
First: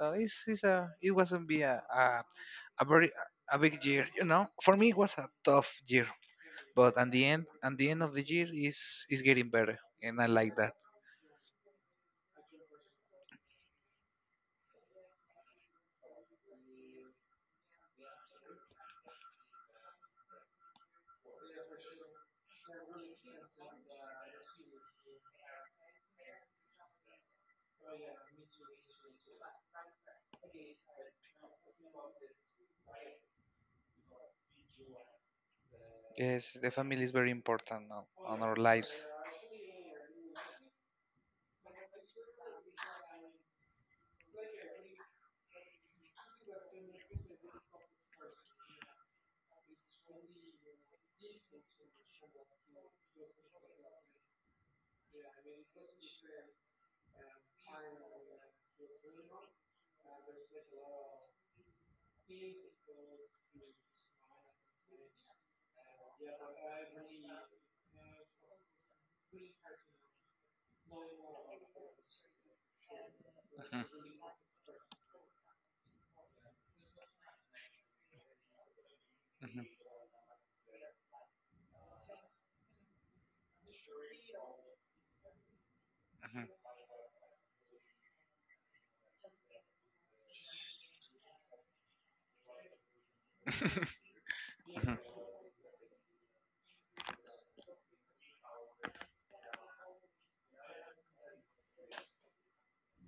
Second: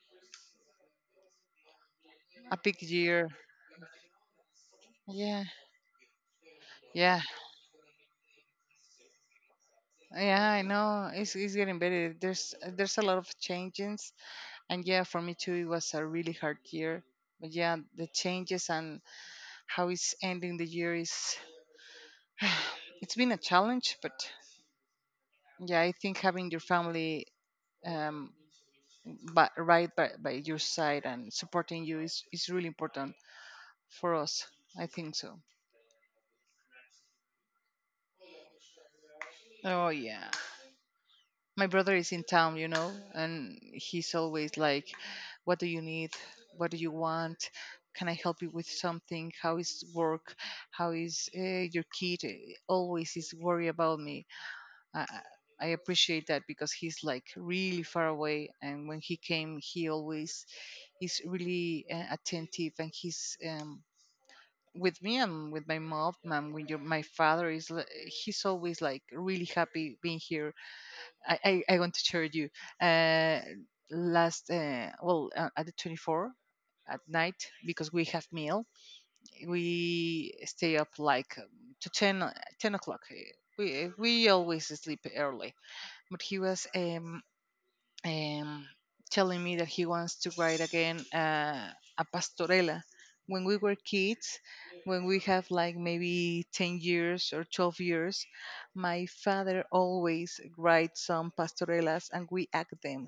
[SPEAKER 1] So it's a it wasn't be
[SPEAKER 2] A big
[SPEAKER 1] a very
[SPEAKER 2] year.
[SPEAKER 1] a big year, you know. For me, it was a
[SPEAKER 2] Yeah,
[SPEAKER 1] tough year. But
[SPEAKER 2] yeah.
[SPEAKER 1] at the end of the year, is getting better, and I
[SPEAKER 2] Yeah,
[SPEAKER 1] like
[SPEAKER 2] I
[SPEAKER 1] that.
[SPEAKER 2] know. It's getting better. There's a lot of changes, and yeah, for me too, it was a really hard year. But yeah, the changes and how it's ending the year is <sighs> it's been a challenge. But yeah, I think having your family, um but right by your side and supporting you, is really important for us. I think so.
[SPEAKER 1] Yes, the family is very important on our lives.
[SPEAKER 2] Oh yeah. My brother is in town, you know, and he's always like, "What do you need? What do you want? Can I help you with something? How is work? How is your kid?" Always is worry about me. I, I I appreciate that because he's like really far away, and when he came, he always is really attentive, and he's. With me and with my mom, and with my father he's always like really happy being here. I, I want to share you uh, last well at the 24th at night, because we have meal we stay up like to ten o'clock, we always sleep early, but he was um, telling me that he wants to write again a pastorela. When we were
[SPEAKER 1] Mhm. <laughs>
[SPEAKER 2] kids, when we have like maybe 10 years or 12 years, my father always writes some pastorelas and we act them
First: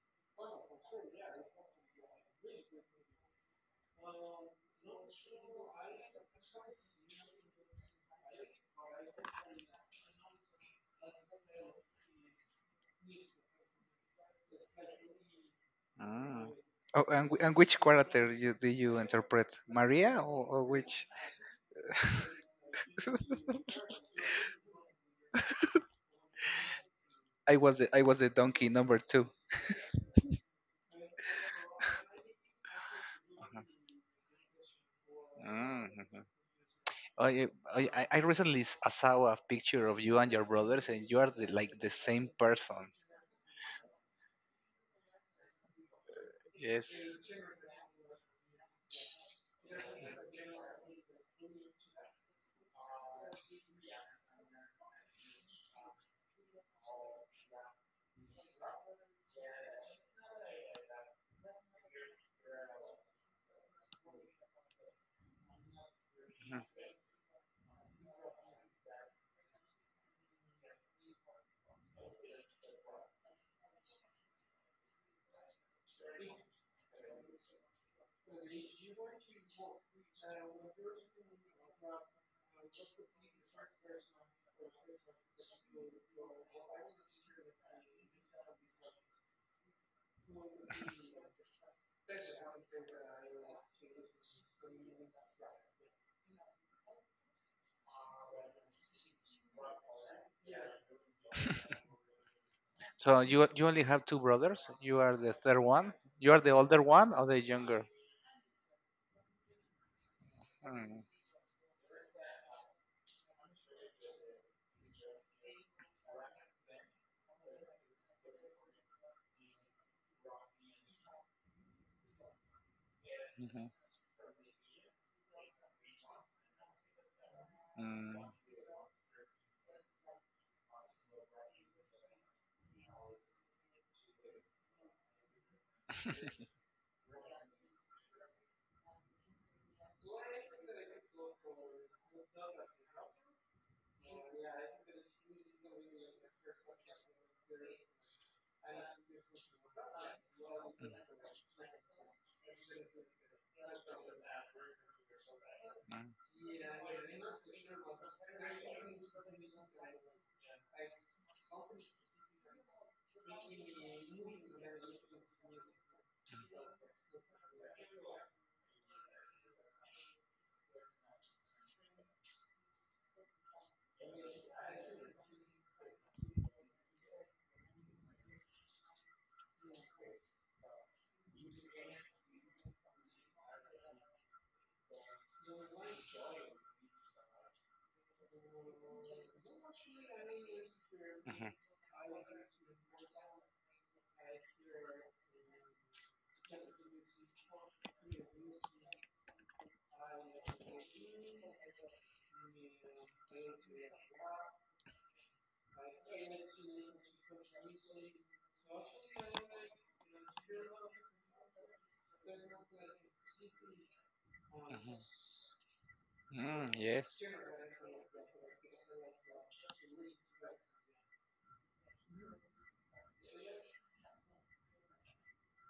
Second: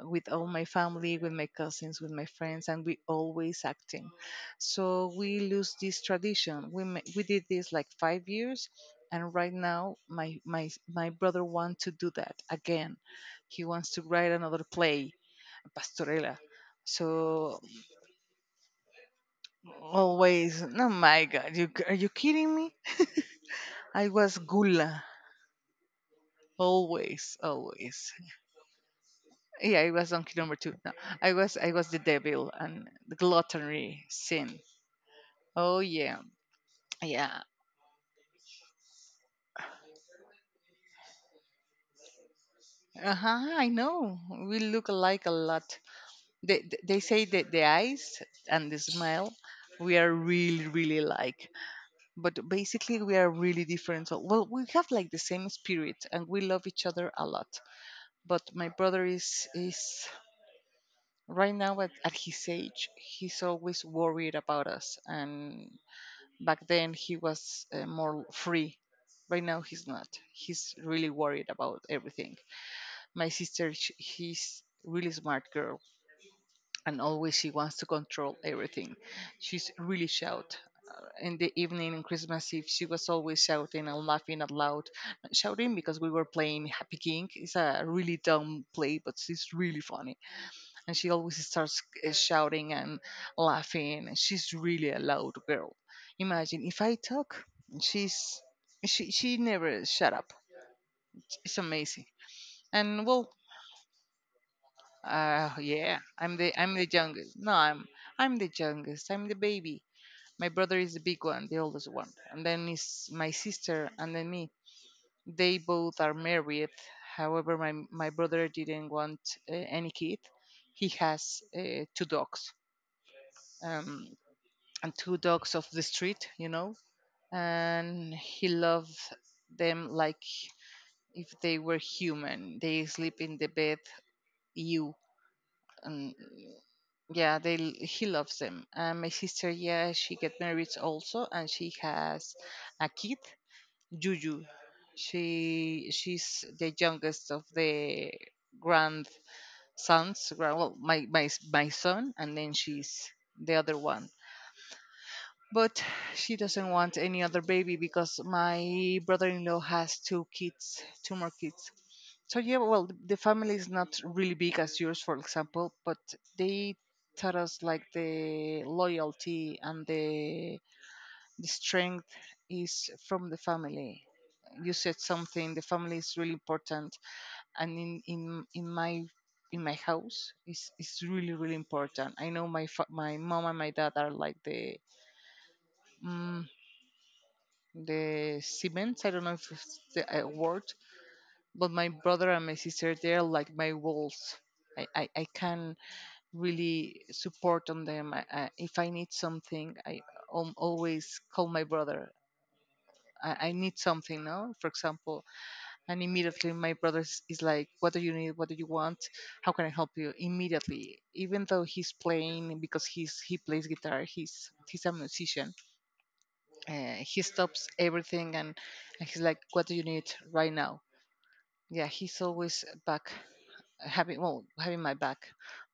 [SPEAKER 2] with all my family, with my cousins, with my friends, and we always act them. So we lose this tradition. We did this like 5 years. And right now, my brother wants to do that again, he wants to write another play, Pastorella.
[SPEAKER 1] Oh, and, and
[SPEAKER 2] So
[SPEAKER 1] which character you, do you interpret? Maria,
[SPEAKER 2] always,
[SPEAKER 1] or
[SPEAKER 2] oh
[SPEAKER 1] which?
[SPEAKER 2] my God, you are
[SPEAKER 1] <laughs>
[SPEAKER 2] you kidding me? I was Gula, always,
[SPEAKER 1] I
[SPEAKER 2] always.
[SPEAKER 1] was the donkey number two.
[SPEAKER 2] Yeah, I was donkey number two. No, I was the devil and the gluttony sin. Oh yeah, yeah.
[SPEAKER 1] I, I recently saw a picture of you and your brothers, and you are the, like the same person.
[SPEAKER 2] Uh huh. I know we look alike a lot. They they
[SPEAKER 1] Yes.
[SPEAKER 2] they say that the eyes and the smile we are really really alike. But basically we are really different. So, well, we have like the same spirit and we love each other a lot. But my brother is right now at his age, he's always worried about us. And back then he was more free. Right now he's not. He's really worried about everything. My sister, he's really smart girl, and always she wants to control everything. She's really shout. In the evening in Christmas Eve, she was always shouting and laughing out loud, not shouting because we were playing Happy King. It's a really dumb play, but it's really funny. And she always starts shouting and laughing. And She's really a loud girl. Imagine if I talk, she's she never shut up. It's amazing. And
[SPEAKER 1] So
[SPEAKER 2] well,
[SPEAKER 1] you only have two brothers. You are the
[SPEAKER 2] Uh,
[SPEAKER 1] third one.
[SPEAKER 2] yeah,
[SPEAKER 1] You are the
[SPEAKER 2] I'm
[SPEAKER 1] older
[SPEAKER 2] the
[SPEAKER 1] one or
[SPEAKER 2] youngest.
[SPEAKER 1] the
[SPEAKER 2] No,
[SPEAKER 1] younger?
[SPEAKER 2] I'm the youngest. I'm the baby. My brother is the
[SPEAKER 1] Mm.
[SPEAKER 2] big one, the oldest one, and then is my sister, and then me. They both are married. However, my brother didn't want any kid. He has two dogs,
[SPEAKER 1] Mhm.
[SPEAKER 2] um, and two dogs of the street, you know, and
[SPEAKER 1] Mm.
[SPEAKER 2] he loves them like if they were human. They sleep in the bed, you, and. Yeah, he loves them. And my sister, yeah, she get married also, and she has a kid, Juju. She's the youngest of the grandsons. Well, my son, and then she's the other one. But she doesn't want any other baby because my brother-in-law has two kids, two more kids. So yeah, well, the family is not really big as yours, for example, but they taught us like the loyalty and the strength is from the family. You said something. The family is really important, and in my in my house is really really important. I know my mom and my dad are like mm, the cement. I don't know if it's the word, but my brother and my sister they're like my walls. I can really support on them. I, if I need something, I always call my brother. I need something, no? For example, and immediately my brother is like, "What do you need? What do you want? How can I help you?" Immediately, even though he's playing because he plays guitar,
[SPEAKER 1] Mm.
[SPEAKER 2] he's a
[SPEAKER 1] Mhm.
[SPEAKER 2] musician.
[SPEAKER 1] Mm, yes.
[SPEAKER 2] He stops everything and he's like, "What do you need right now?" Yeah, he's always back having having my back.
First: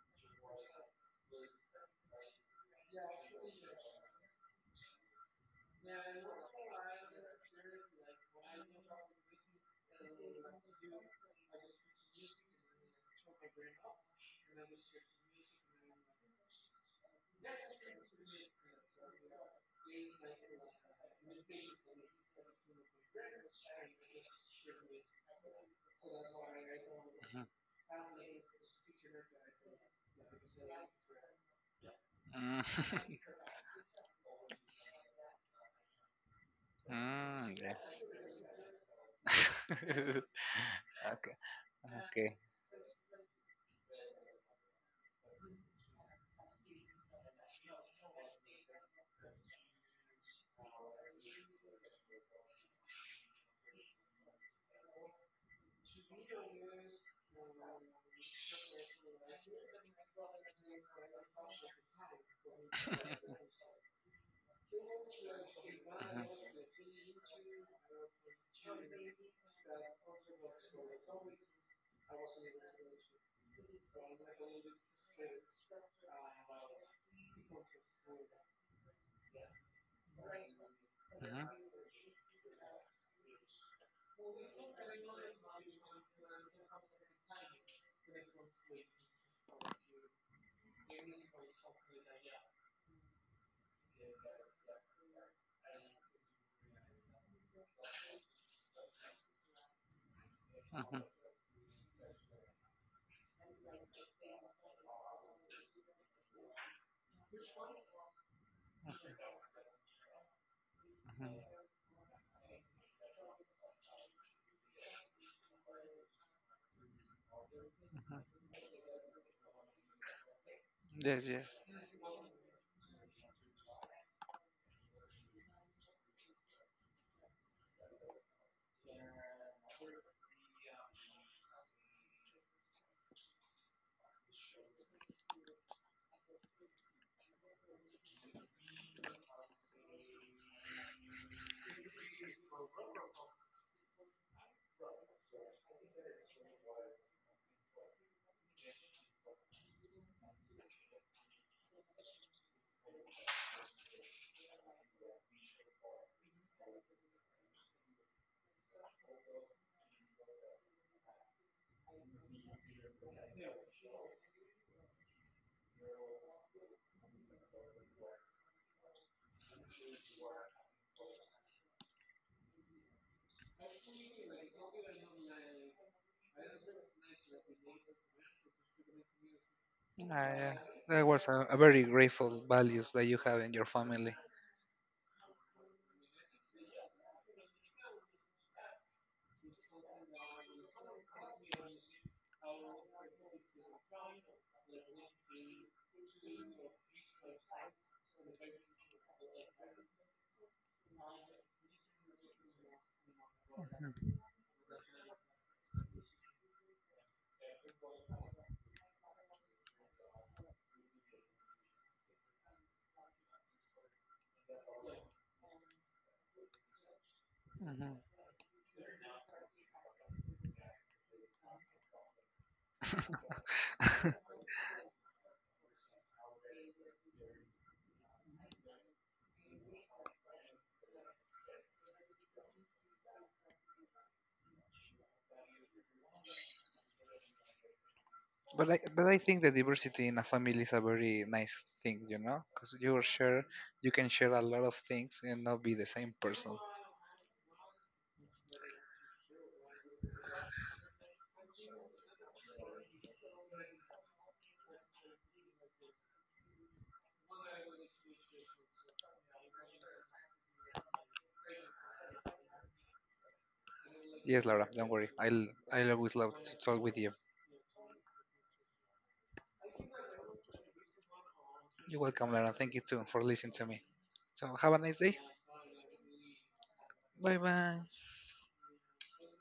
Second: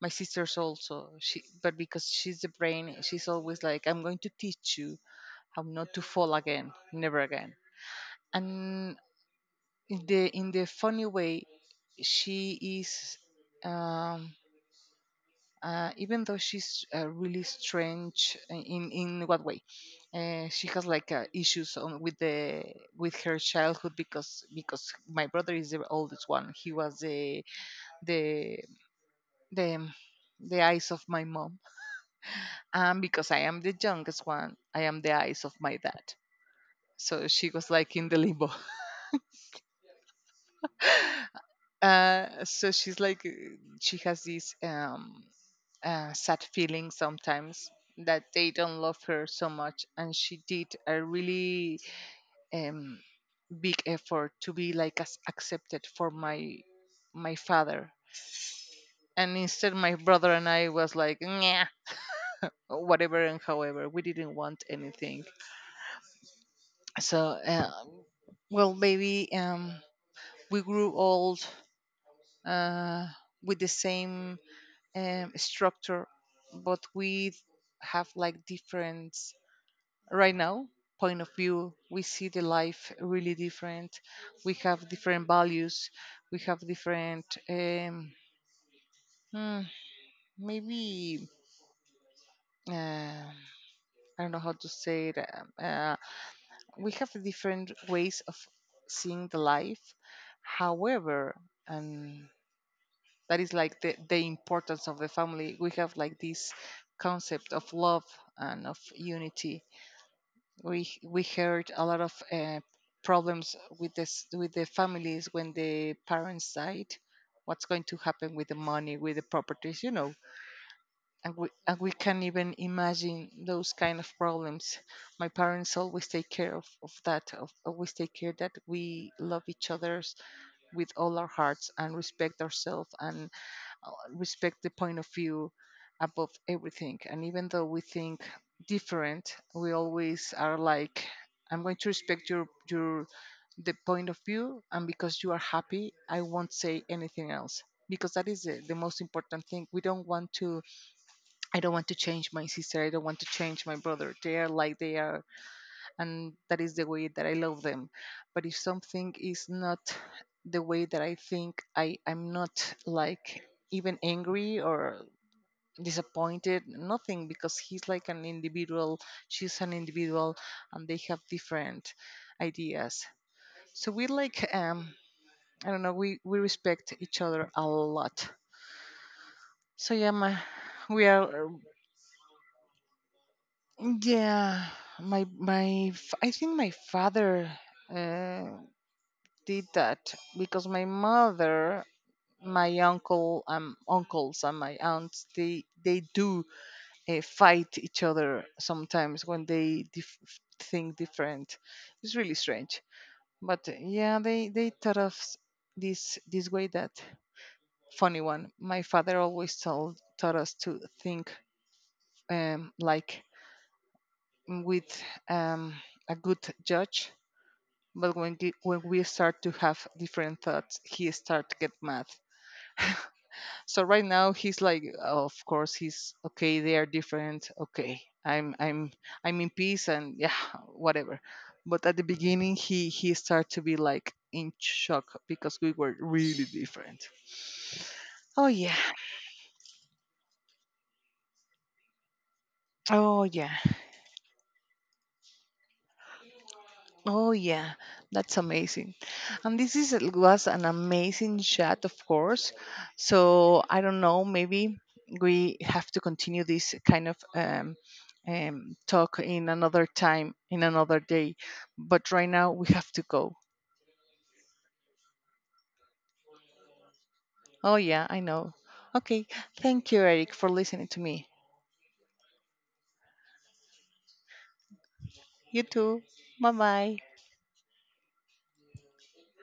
[SPEAKER 2] My sister's also she, but because she's the brain she's always like, I'm going to teach you how not to fall again, never again. And in the funny way she is, um even though she's really strange in what way, she has like issues on, with the, with her childhood. Because my brother is the oldest one, he was
[SPEAKER 1] Mhm.
[SPEAKER 2] the the the eyes of my mom.
[SPEAKER 1] Mm,
[SPEAKER 2] And because I am the youngest one, I am the eyes of my dad.
[SPEAKER 1] <laughs>
[SPEAKER 2] So she
[SPEAKER 1] mm,
[SPEAKER 2] was like in the limbo. <laughs>
[SPEAKER 1] yeah. <laughs> Okay. Okay.
[SPEAKER 2] So she's like, she has these sad feeling sometimes that they don't love her so much. And she did a really um, big effort to be like as accepted for my father. And instead, my brother and I was like, nah, whatever and however. We didn't want anything. So, well, maybe. We grew old uh, with the same structure, but we have like different right now point of view. We see the life really different. We have different values. We have different hmm, maybe uh, I don't know how to say it. We have different ways of seeing the life.
[SPEAKER 1] Mhm. Mhm. Mhm.
[SPEAKER 2] However, and that is like the importance of the family. We have like this concept of love and of unity. We
[SPEAKER 1] Mhm.
[SPEAKER 2] heard a lot of problems with this, with the families when the parents died. What's going to
[SPEAKER 1] Mhm.
[SPEAKER 2] happen with the money, with the properties, you know.
[SPEAKER 1] Yes,
[SPEAKER 2] and
[SPEAKER 1] yes.
[SPEAKER 2] we and we can not even imagine those kind of problems. My parents always take care of, always take care that we love each others with all our hearts and respect ourselves and respect the point of view above everything. And even though we think different, we always are like, I'm going to respect your the point of view, and because you are happy, I won't say anything else. Because that is the most important thing. We don't want to. I don't want to change my sister. I don't want to change my brother. They are like they are, and that is the way that I love them. But if something is not the way that I think, I'm not like even angry or disappointed, nothing, because he's like an individual, she's an individual, and they have different ideas. So we like I don't know, we respect each other a lot. So yeah,
[SPEAKER 1] I,
[SPEAKER 2] my,
[SPEAKER 1] uh, that
[SPEAKER 2] we
[SPEAKER 1] was
[SPEAKER 2] are,
[SPEAKER 1] a very grateful values that you have in your family.
[SPEAKER 2] yeah. I think my father Uh, did that because my mother, my uncle, uncles and my aunts, they do fight each other sometimes when they think different. It's really strange, but yeah, they taught us this way that funny one. My father always told taught us to think like with um, a good judge.
[SPEAKER 1] Mhm.
[SPEAKER 2] But when, when we start to have different thoughts, he start to get mad. So right now he's like, of course, he's okay, they are different, okay, I'm in peace and yeah, whatever. But at the beginning he started to be like in shock because we were really different. Oh
[SPEAKER 1] But
[SPEAKER 2] yeah.
[SPEAKER 1] but I think the diversity in a family is a very nice thing, you know, because you are
[SPEAKER 2] Oh
[SPEAKER 1] share,
[SPEAKER 2] yeah.
[SPEAKER 1] you can share a lot of things and not be the same person.
[SPEAKER 2] Oh yeah, that's amazing. And this is was an amazing chat, of course. So I don't know, maybe we have to continue this kind of talk in another time, in another day. But right now we have to go.
[SPEAKER 1] Yes, Laura, don't worry. I'll always love to talk with you.
[SPEAKER 2] Oh yeah, I know. Okay, thank you, Eric, for listening to me.
[SPEAKER 1] You're welcome, Laura. Thank you too for listening to me. So have a nice day.
[SPEAKER 2] You too. Bye bye.
[SPEAKER 1] Bye bye.